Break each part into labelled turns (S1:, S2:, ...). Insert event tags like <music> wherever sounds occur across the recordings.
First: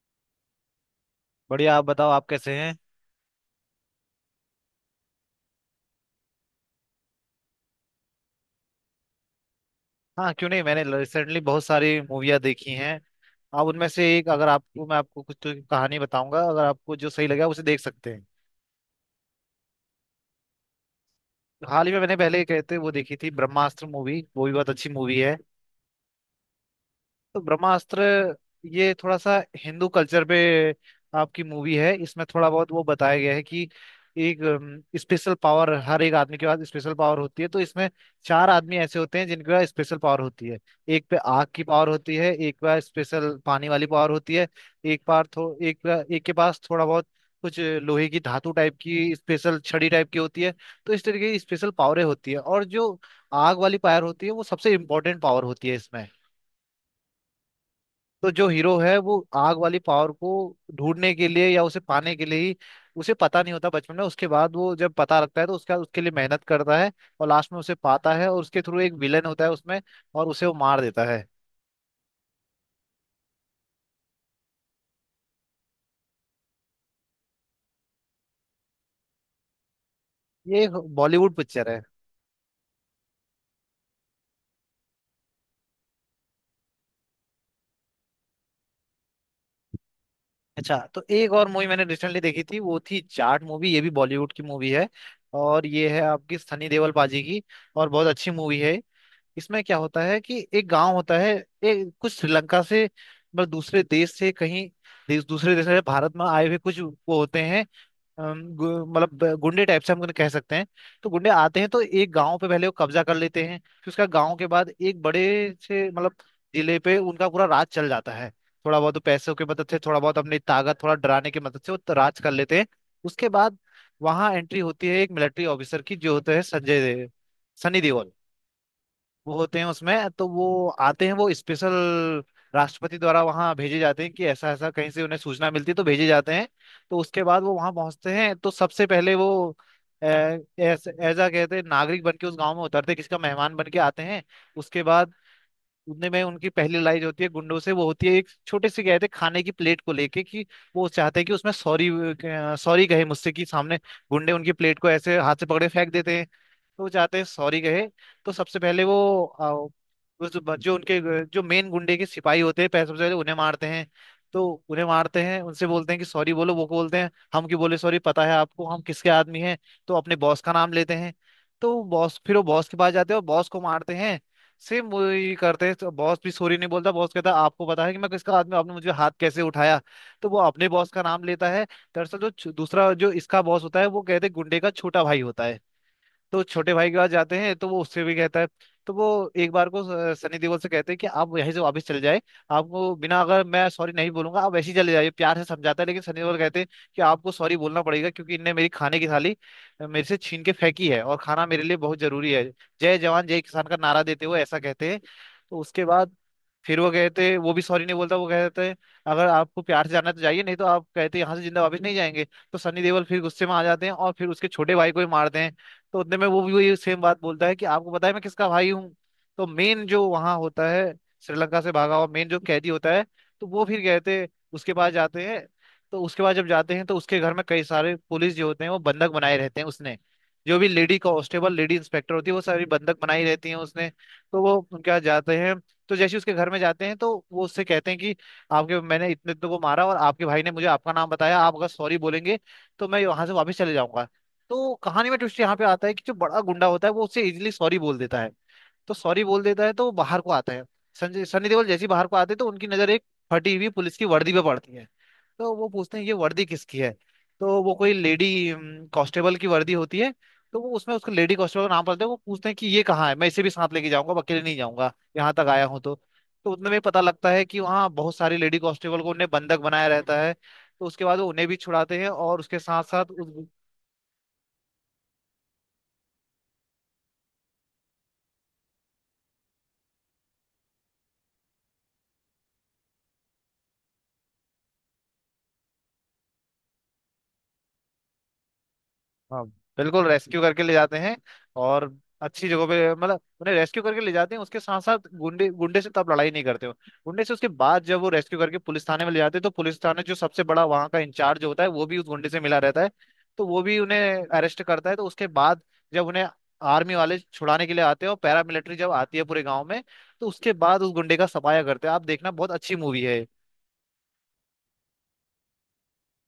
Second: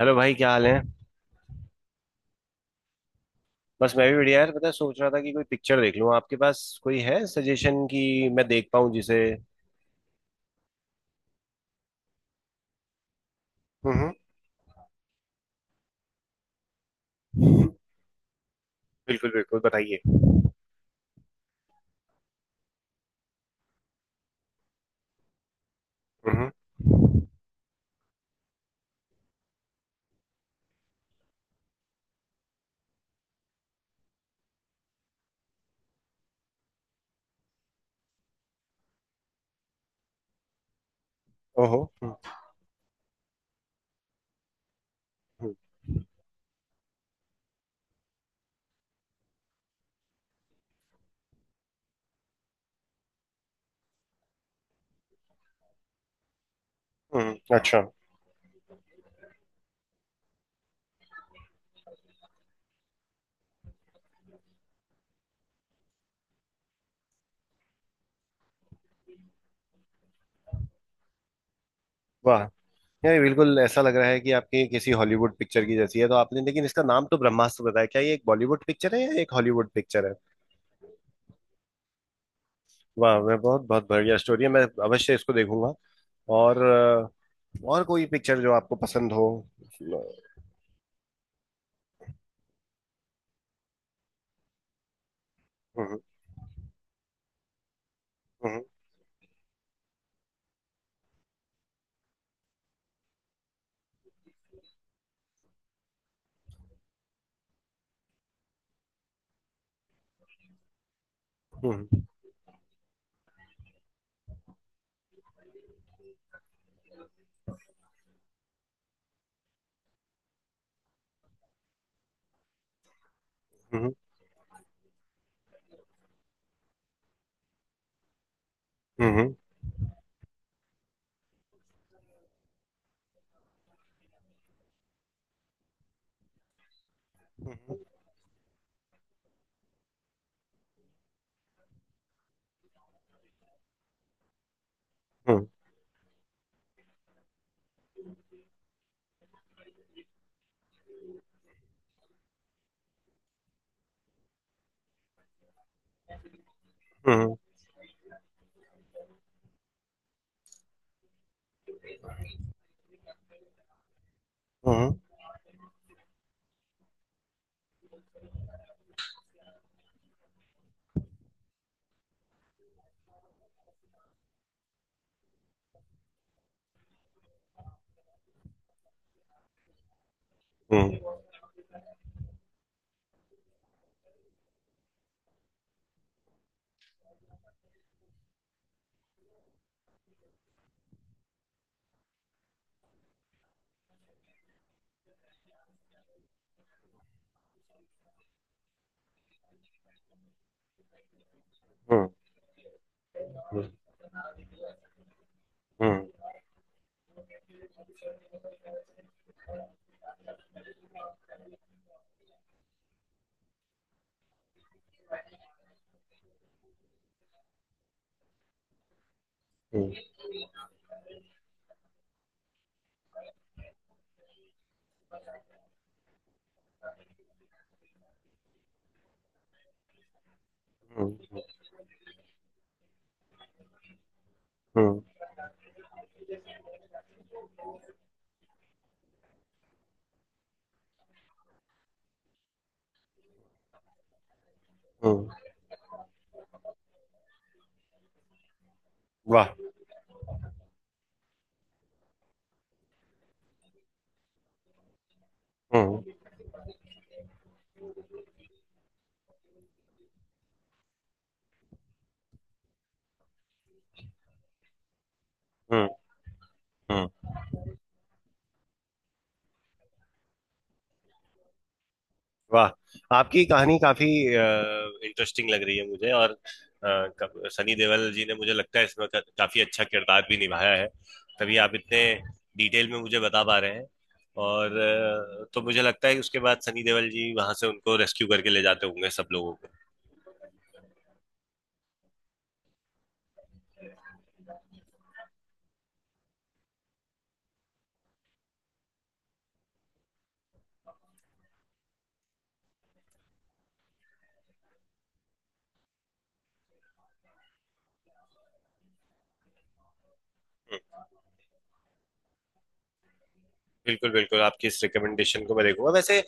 S1: Hello भाई, क्या हाल है।
S2: बढ़िया। आप बताओ, आप कैसे हैं।
S1: बस मैं भी बढ़िया यार, पता है सोच रहा था कि कोई पिक्चर देख लूं। आपके पास कोई है सजेशन कि मैं देख पाऊं जिसे।
S2: हाँ क्यों नहीं, मैंने रिसेंटली बहुत सारी मूवियाँ देखी हैं। आप उनमें से
S1: हम्म।
S2: एक, अगर आपको मैं आपको कुछ तो कहानी बताऊंगा, अगर आपको जो सही लगा उसे देख सकते हैं।
S1: बिल्कुल बिल्कुल, बताइए।
S2: हाल ही में मैंने पहले कहते वो देखी थी ब्रह्मास्त्र मूवी, वो भी बहुत अच्छी मूवी है।
S1: हम्म हम्म।
S2: तो ब्रह्मास्त्र, ये थोड़ा सा हिंदू कल्चर पे आपकी मूवी है। इसमें थोड़ा बहुत वो बताया गया है कि एक स्पेशल पावर, हर एक आदमी के पास स्पेशल पावर होती है। तो इसमें 4 आदमी ऐसे होते हैं जिनके पास स्पेशल पावर होती है। एक पे आग की
S1: ओहो
S2: पावर होती
S1: हम्म।
S2: है, एक पे पास स्पेशल पानी वाली पावर होती है। एक पार थो
S1: हम्म,
S2: एक पे- एक के पास थोड़ा बहुत कुछ लोहे की धातु टाइप की स्पेशल छड़ी टाइप की होती है। तो इस तरीके की स्पेशल पावरें होती है, और जो आग वाली पावर होती है वो सबसे इम्पोर्टेंट पावर होती है इसमें।
S1: अच्छा।
S2: तो जो हीरो है वो आग वाली पावर को ढूंढने के लिए या उसे पाने के लिए ही, उसे पता नहीं होता बचपन में। उसके बाद वो जब पता लगता है तो उसका उसके लिए मेहनत करता है, और लास्ट में उसे पाता है। और उसके थ्रू एक विलन होता है उसमें, और उसे वो मार देता है।
S1: वाह यार, ये बिल्कुल ऐसा लग रहा है कि आपकी किसी हॉलीवुड पिक्चर की जैसी है तो आपने। लेकिन इसका नाम तो ब्रह्मास्त्र बताया, क्या ये एक बॉलीवुड पिक्चर है या एक हॉलीवुड पिक्चर है?
S2: ये एक बॉलीवुड पिक्चर है।
S1: वाह। मैं बहुत बहुत बढ़िया स्टोरी है, मैं अवश्य इसको देखूंगा। और और कोई पिक्चर जो आपको पसंद हो।
S2: अच्छा, तो एक और मूवी मैंने रिसेंटली देखी थी, वो थी जाट मूवी। ये भी बॉलीवुड की मूवी है, और ये है
S1: हम्म।
S2: आपकी सनी देओल पाजी की। और बहुत अच्छी मूवी
S1: हम्म।
S2: है। इसमें क्या होता है कि एक गांव होता है। एक कुछ श्रीलंका से मतलब दूसरे देश से कहीं, देश दूसरे देश से भारत में आए हुए कुछ वो होते हैं। मतलब गुंडे टाइप से हम उन्हें कह सकते हैं। तो गुंडे आते हैं, तो
S1: हम्म।
S2: एक गांव पे पहले वो कब्जा कर लेते हैं। फिर उसका गांव के बाद एक बड़े से मतलब जिले पे उनका पूरा राज चल जाता है। थोड़ा बहुत तो पैसों की मदद से, थोड़ा बहुत अपनी ताकत, थोड़ा डराने की मदद से वो राज कर लेते हैं। उसके बाद
S1: हम्म।
S2: वहां एंट्री होती है एक मिलिट्री ऑफिसर की जो होता है सनी देओल।
S1: हम्म, हम्म,
S2: वो होते हैं उसमें। तो वो आते हैं, वो स्पेशल राष्ट्रपति द्वारा वहां भेजे जाते हैं कि ऐसा ऐसा कहीं से उन्हें सूचना मिलती है तो भेजे जाते हैं। तो उसके बाद वो वहां
S1: हम्म।
S2: पहुंचते हैं, तो सबसे पहले वो ऐसा कहते हैं नागरिक बन के उस गांव में उतरते हैं, किसी का मेहमान बन के आते हैं। उसके बाद उतने में उनकी पहली लड़ाई जो होती है गुंडों से वो होती है एक छोटे से कहते हैं खाने की प्लेट को लेके, कि वो चाहते हैं कि उसमें सॉरी, सॉरी कहे मुझसे कि सामने गुंडे उनकी प्लेट को ऐसे हाथ से पकड़े फेंक देते हैं। तो वो जाते
S1: हम्म।
S2: सॉरी कहे। तो सबसे पहले वो जो मेन गुंडे के सिपाही होते हैं सबसे पहले उन्हें मारते हैं। तो उन्हें
S1: हम्म।
S2: मारते हैं, उनसे बोलते हैं कि सॉरी बोलो। वो को बोलते हैं हम क्यों बोले सॉरी, पता है आपको हम किसके आदमी हैं। तो अपने बॉस का नाम लेते हैं। तो बॉस, फिर वो बॉस के पास जाते हैं और बॉस को मारते हैं। सेम वही करते हैं, तो बॉस भी सॉरी नहीं बोलता। बॉस कहता है आपको पता है कि मैं किसका आदमी हूँ? आपने मुझे हाथ कैसे उठाया। तो वो अपने बॉस
S1: हम्म।
S2: का नाम लेता है। दरअसल जो दूसरा जो इसका बॉस होता है वो कहते हैं गुंडे का छोटा भाई होता है। तो छोटे भाई के पास जाते हैं, तो वो उससे भी कहता है। तो वो एक बार को सनी देओल से कहते हैं कि आप यहीं से वापस चले जाए। आपको बिना अगर मैं सॉरी नहीं बोलूंगा आप वैसे ही चले जाइए, प्यार से समझाता है। लेकिन सनी देओल कहते हैं कि आपको सॉरी बोलना पड़ेगा, क्योंकि इनने मेरी खाने की थाली मेरे से छीन के फेंकी है, और खाना मेरे लिए बहुत
S1: हम्म।
S2: जरूरी है। जय जवान जय किसान
S1: हम्म।
S2: का नारा देते हुए ऐसा कहते हैं। तो उसके
S1: हम्म।
S2: बाद फिर वो कहते, वो भी सॉरी नहीं बोलता। वो कहते हैं अगर आपको प्यार से जाना है तो जाइए, नहीं तो आप कहते हैं यहाँ से जिंदा वापस नहीं जाएंगे। तो सनी देओल फिर गुस्से में आ जाते हैं और फिर उसके छोटे भाई को ही मारते हैं। तो उतने में वो भी वही सेम बात बोलता है कि आपको पता है मैं किसका भाई हूँ। तो मेन
S1: हम्म।
S2: जो वहां होता है, श्रीलंका से भागा हुआ मेन जो कैदी होता है, तो वो फिर कहते उसके पास जाते हैं। तो उसके बाद जब जाते हैं तो उसके घर में कई सारे पुलिस जो होते हैं वो बंधक बनाए रहते हैं उसने। जो भी लेडी
S1: हम्म।
S2: कांस्टेबल, लेडी इंस्पेक्टर होती है वो सारी बंधक बनाई रहती हैं उसने। तो वो उनके यहाँ
S1: हम्म।
S2: जाते हैं। तो जैसे ही उसके घर में जाते हैं तो वो उससे कहते हैं कि आपके मैंने इतने इतने को मारा और आपके भाई ने मुझे आपका नाम बताया, आप अगर सॉरी बोलेंगे तो मैं वहां से वापस चले जाऊंगा। तो कहानी में
S1: हम्म।
S2: ट्विस्ट यहाँ पे आता है कि जो बड़ा गुंडा होता है वो उससे इजीली सॉरी बोल देता है। तो सॉरी बोल
S1: वाह।
S2: देता है, तो वो बाहर को आता है। संजय सनी देओल जैसे ही बाहर को आते हैं तो उनकी नजर एक फटी हुई पुलिस की वर्दी पे पड़ती है। तो वो पूछते
S1: हम्म।
S2: हैं ये वर्दी किसकी है। तो वो कोई लेडी कांस्टेबल की वर्दी होती है। तो वो उसमें उसको लेडी कांस्टेबल का नाम पड़ता है। वो पूछते हैं कि ये कहाँ है, मैं इसे भी साथ लेके जाऊंगा, मैं अकेले नहीं जाऊंगा, यहाँ तक आया हूँ
S1: हम्म।
S2: तो। तो उतने में पता
S1: हम्म।
S2: लगता है कि वहाँ बहुत सारी लेडी कांस्टेबल को उन्हें बंधक बनाया रहता है। तो उसके बाद वो उन्हें भी छुड़ाते हैं और उसके साथ साथ।
S1: वाह। आपकी कहानी काफी इंटरेस्टिंग लग रही है मुझे, और अ, सनी देओल जी ने मुझे लगता है इसमें काफी अच्छा किरदार भी निभाया है, तभी आप इतने डिटेल में मुझे बता पा रहे हैं। और तो मुझे लगता है कि उसके बाद सनी देओल जी वहां से उनको रेस्क्यू करके ले जाते होंगे सब
S2: हाँ,
S1: लोगों।
S2: बिल्कुल रेस्क्यू करके ले जाते हैं। और अच्छी जगह पे मतलब उन्हें रेस्क्यू करके ले जाते हैं। उसके साथ साथ गुंडे, गुंडे से तब लड़ाई नहीं करते हो। गुंडे से उसके बाद जब वो रेस्क्यू करके पुलिस थाने में ले जाते हैं तो पुलिस थाने जो सबसे बड़ा वहाँ का इंचार्ज होता है वो भी उस गुंडे से मिला रहता है। तो वो भी उन्हें अरेस्ट करता है। तो उसके बाद जब उन्हें आर्मी वाले छुड़ाने के लिए आते हैं और पैरामिलिट्री जब आती है पूरे गाँव में, तो उसके बाद उस गुंडे का सफाया करते हैं। आप देखना, बहुत अच्छी मूवी है।
S1: बिल्कुल बिल्कुल, आपकी इस रिकमेंडेशन को मैं देखूंगा। वैसे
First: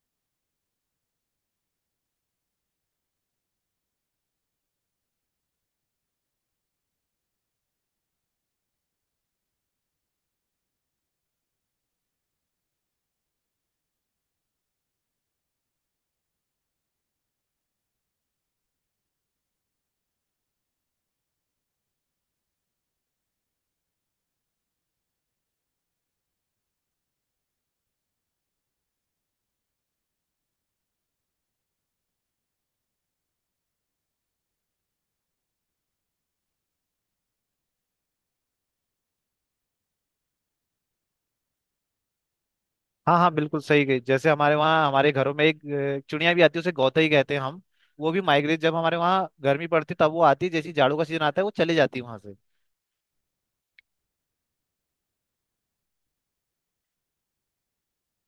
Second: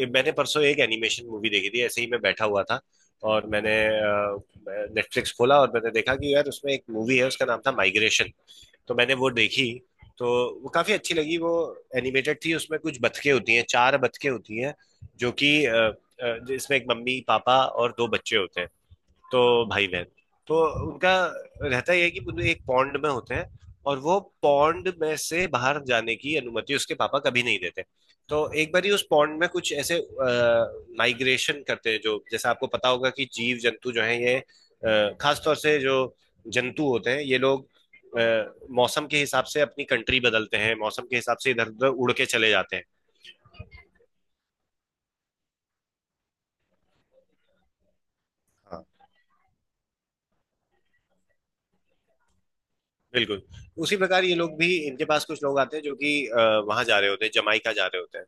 S1: ये मैंने परसों एक एनिमेशन मूवी देखी थी, ऐसे ही मैं बैठा हुआ था और मैंने नेटफ्लिक्स खोला और मैंने देखा कि यार उसमें एक मूवी है, उसका नाम था माइग्रेशन। तो मैंने वो देखी। तो वो काफी अच्छी लगी वो। एनिमेटेड थी, उसमें कुछ बतखें होती हैं, चार बतखें होती हैं, जो कि इसमें एक मम्मी पापा और दो बच्चे होते हैं। तो भाई बहन। तो उनका रहता यह है कि वो एक पॉन्ड में होते हैं, और वो पॉन्ड में से बाहर जाने की अनुमति उसके पापा कभी नहीं देते। तो एक बार ही उस पॉन्ड में कुछ ऐसे माइग्रेशन करते हैं, जो जैसे आपको पता होगा कि जीव जंतु जो है ये खासतौर से जो जंतु होते हैं, ये लोग अ, मौसम के हिसाब से अपनी कंट्री बदलते हैं, मौसम के हिसाब से इधर उधर उड़ के चले जाते
S2: हाँ हाँ बिल्कुल सही गई। जैसे हमारे वहाँ हमारे घरों में एक चिड़िया भी आती है, उसे गौतई कहते हैं हम। वो भी माइग्रेट, जब
S1: हैं।
S2: हमारे वहाँ गर्मी पड़ती तब वो आती है, जैसे ही जाड़ों का सीजन आता है वो चली जाती है वहाँ से।
S1: बिल्कुल उसी प्रकार ये लोग भी, इनके पास कुछ लोग आते हैं जो कि वहां जा रहे होते हैं, जमाइका जा रहे होते हैं।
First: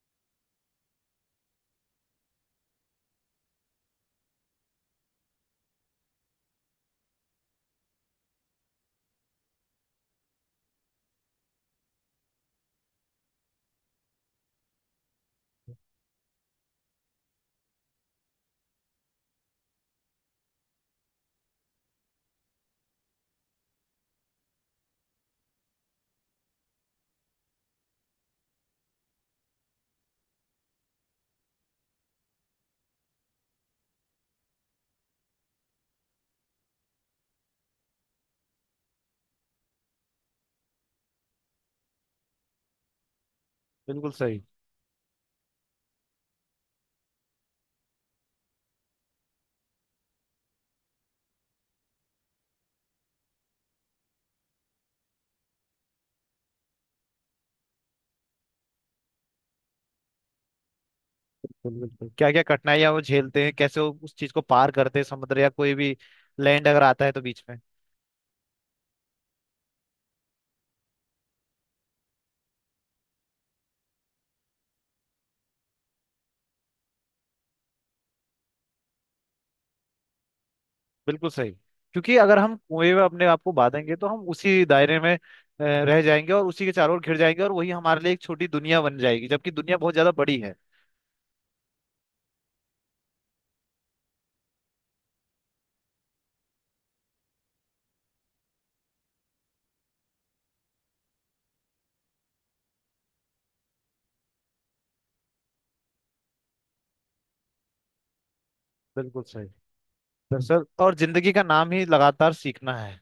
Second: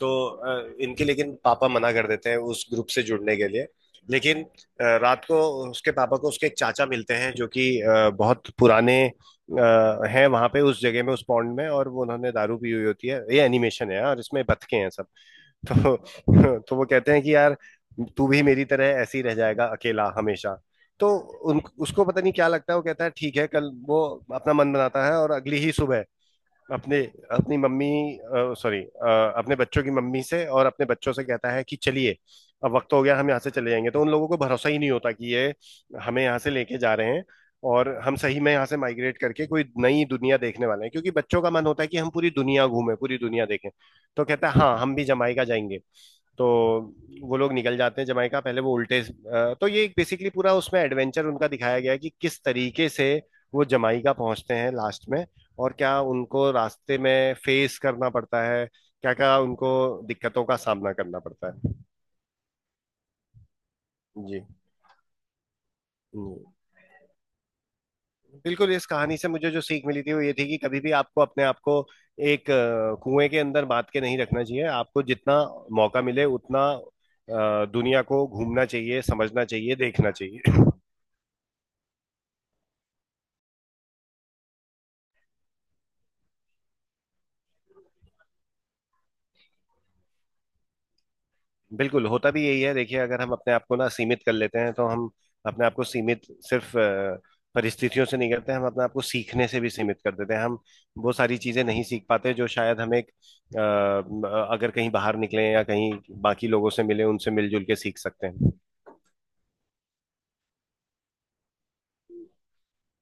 S1: तो इनके लेकिन पापा मना कर देते हैं उस ग्रुप से जुड़ने के लिए। लेकिन रात को उसके पापा को उसके एक चाचा मिलते हैं, जो कि बहुत पुराने हैं वहां पे उस जगह में उस पॉन्ड में, और वो उन्होंने दारू पी हुई होती है, ये एनिमेशन है और इसमें बतखे हैं सब। <laughs> तो वो कहते हैं कि यार, तू भी मेरी तरह ऐसे ही रह जाएगा अकेला हमेशा। तो उन उसको पता नहीं क्या लगता है, वो कहता है ठीक है। कल वो अपना मन बनाता है, और अगली ही सुबह अपने, अपनी मम्मी, सॉरी, अपने बच्चों की मम्मी से और अपने बच्चों से कहता है कि चलिए अब वक्त हो गया, हम यहाँ से चले जाएंगे। तो उन लोगों को भरोसा ही नहीं होता कि ये हमें यहाँ से लेके जा रहे हैं, और हम सही में यहाँ से माइग्रेट करके कोई नई दुनिया देखने वाले हैं, क्योंकि बच्चों का मन होता है कि हम पूरी दुनिया घूमें, पूरी दुनिया देखें।
S2: बिल्कुल
S1: तो
S2: सही।
S1: कहता है हाँ हम भी जमाइका जाएंगे। तो वो लोग निकल जाते हैं जमाइका। पहले वो उल्टे तो ये बेसिकली पूरा उसमें एडवेंचर उनका दिखाया गया है कि किस तरीके से वो जमाइका पहुंचते हैं लास्ट में, और क्या उनको रास्ते में फेस करना पड़ता है, क्या क्या उनको दिक्कतों का सामना करना पड़ता
S2: बिल्कुल
S1: है।
S2: बिल्कुल, क्या क्या कठिनाइयाँ वो झेलते हैं, कैसे वो उस चीज को
S1: जी।
S2: पार करते हैं, समुद्र या कोई भी
S1: जी।
S2: लैंड अगर आता है तो बीच में।
S1: बिल्कुल, इस कहानी से मुझे जो सीख मिली थी वो ये थी कि कभी भी आपको अपने आप को एक कुएं के अंदर बांध के नहीं रखना चाहिए। आपको जितना मौका मिले उतना दुनिया को घूमना चाहिए, समझना चाहिए, देखना चाहिए।
S2: बिल्कुल सही, क्योंकि अगर हम कुएं में अपने आप को बांधेंगे तो हम उसी दायरे में रह जाएंगे और उसी के चारों ओर घिर जाएंगे और वही हमारे लिए एक छोटी दुनिया बन जाएगी, जबकि दुनिया बहुत ज्यादा बड़ी है।
S1: बिल्कुल होता भी यही है। देखिए अगर हम अपने आप को ना सीमित कर लेते हैं, तो हम अपने आप को सीमित सिर्फ परिस्थितियों से नहीं करते, हम अपने आप को सीखने से भी सीमित कर देते हैं। हम वो सारी चीजें नहीं सीख पाते जो शायद हम एक अगर कहीं बाहर निकले या कहीं बाकी लोगों से मिले, उनसे मिलजुल के सीख सकते हैं।
S2: बिल्कुल सही। दरअसल, और जिंदगी का नाम ही लगातार सीखना है।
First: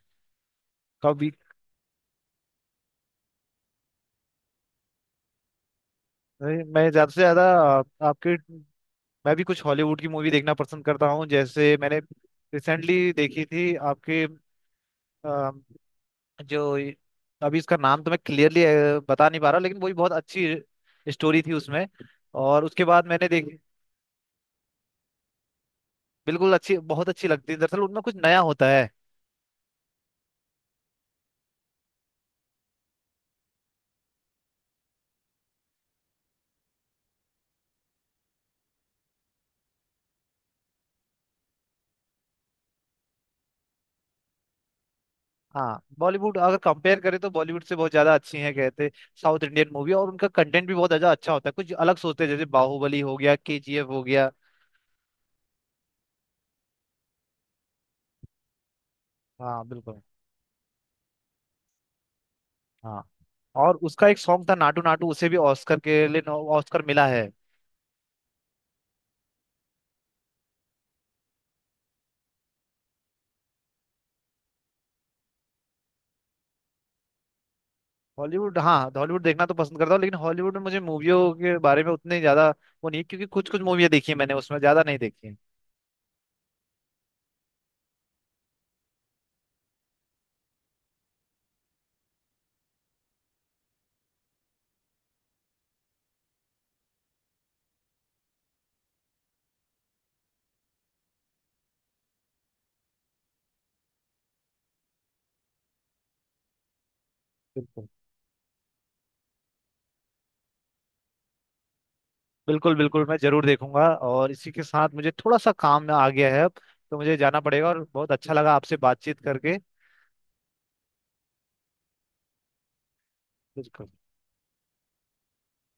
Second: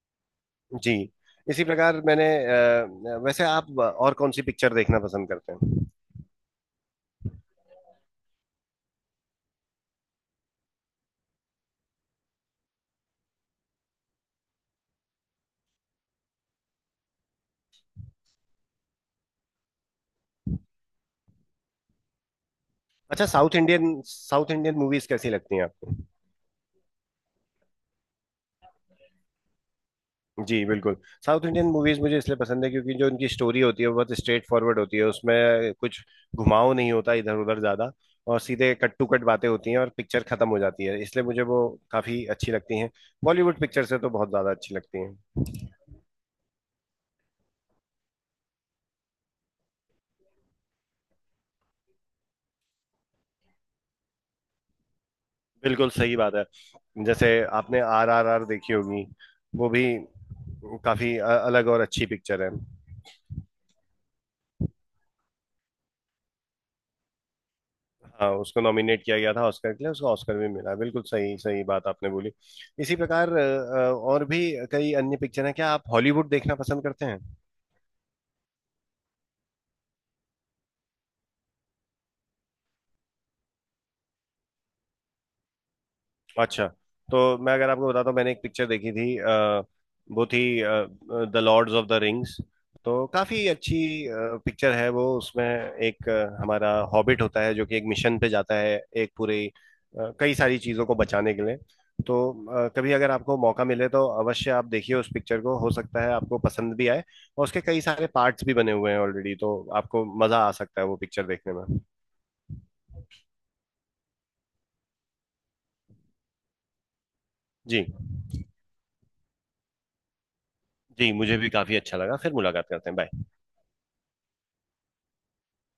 S1: जी।
S2: कभी।
S1: इसी प्रकार मैंने वैसे आप और कौन सी पिक्चर देखना पसंद करते हैं?
S2: नहीं, मैं ज्यादा से ज्यादा आपके मैं भी कुछ हॉलीवुड की मूवी देखना पसंद करता हूँ। जैसे मैंने रिसेंटली देखी थी आपके अ, जो ये- अभी इसका नाम तो मैं क्लियरली बता नहीं पा रहा, लेकिन वही बहुत अच्छी स्टोरी थी उसमें। और उसके बाद
S1: अच्छा।
S2: मैंने
S1: साउथ
S2: देखी।
S1: इंडियन, साउथ इंडियन मूवीज कैसी लगती हैं आपको?
S2: बिल्कुल अच्छी, बहुत अच्छी लगती है, दरअसल उनमें कुछ नया होता है।
S1: जी बिल्कुल। साउथ इंडियन मूवीज मुझे इसलिए पसंद है क्योंकि जो उनकी स्टोरी होती है वो बहुत स्ट्रेट फॉरवर्ड होती है, उसमें कुछ घुमाव नहीं होता इधर उधर ज्यादा, और सीधे कट टू कट बातें होती हैं और पिक्चर खत्म हो जाती है, इसलिए मुझे वो काफी अच्छी लगती हैं। बॉलीवुड पिक्चर से तो बहुत ज्यादा अच्छी लगती हैं।
S2: हाँ बॉलीवुड अगर कंपेयर करें तो बॉलीवुड से बहुत ज्यादा अच्छी है, कहते साउथ इंडियन मूवी। और उनका कंटेंट भी बहुत ज्यादा अच्छा होता है, कुछ अलग सोचते हैं, जैसे बाहुबली हो गया, केजीएफ हो गया।
S1: बिल्कुल सही बात है। जैसे आपने RRR देखी होगी,
S2: हाँ
S1: वो भी
S2: बिल्कुल।
S1: काफी अलग और अच्छी पिक्चर है।
S2: हाँ, और उसका एक सॉन्ग था नाटू नाटू, उसे भी ऑस्कर के लिए ऑस्कर मिला है।
S1: हाँ उसको नॉमिनेट किया गया था ऑस्कर के लिए, उसको ऑस्कर भी मिला, बिल्कुल सही सही बात आपने बोली। इसी प्रकार और भी कई अन्य पिक्चर हैं। क्या आप हॉलीवुड देखना पसंद करते हैं?
S2: हॉलीवुड, हाँ हॉलीवुड देखना तो पसंद करता हूँ, लेकिन हॉलीवुड में मुझे मूवियों के बारे में उतने ज्यादा वो नहीं, क्योंकि कुछ कुछ मूवियाँ देखी है मैंने, उसमें ज्यादा नहीं देखी है।
S1: अच्छा। तो मैं अगर आपको बताता हूँ, मैंने एक पिक्चर देखी थी वो थी the lords of the rings. तो काफी अच्छी पिक्चर है वो। उसमें एक हमारा हॉबिट होता है जो कि एक मिशन पे जाता है एक पूरी कई सारी चीजों को बचाने के लिए। तो कभी अगर आपको मौका मिले तो अवश्य आप देखिए उस पिक्चर को, हो सकता है आपको पसंद भी आए। और उसके कई
S2: बिल्कुल।
S1: सारे पार्ट्स भी बने हुए हैं ऑलरेडी, तो आपको मजा आ सकता है वो पिक्चर देखने में।
S2: बिल्कुल बिल्कुल, मैं जरूर देखूंगा। और इसी के साथ मुझे थोड़ा सा काम आ गया है अब, तो मुझे जाना पड़ेगा। और
S1: जी।
S2: बहुत अच्छा लगा आपसे बातचीत करके।
S1: जी, मुझे भी काफी अच्छा लगा, फिर मुलाकात करते हैं, बाय।
S2: बिल्कुल।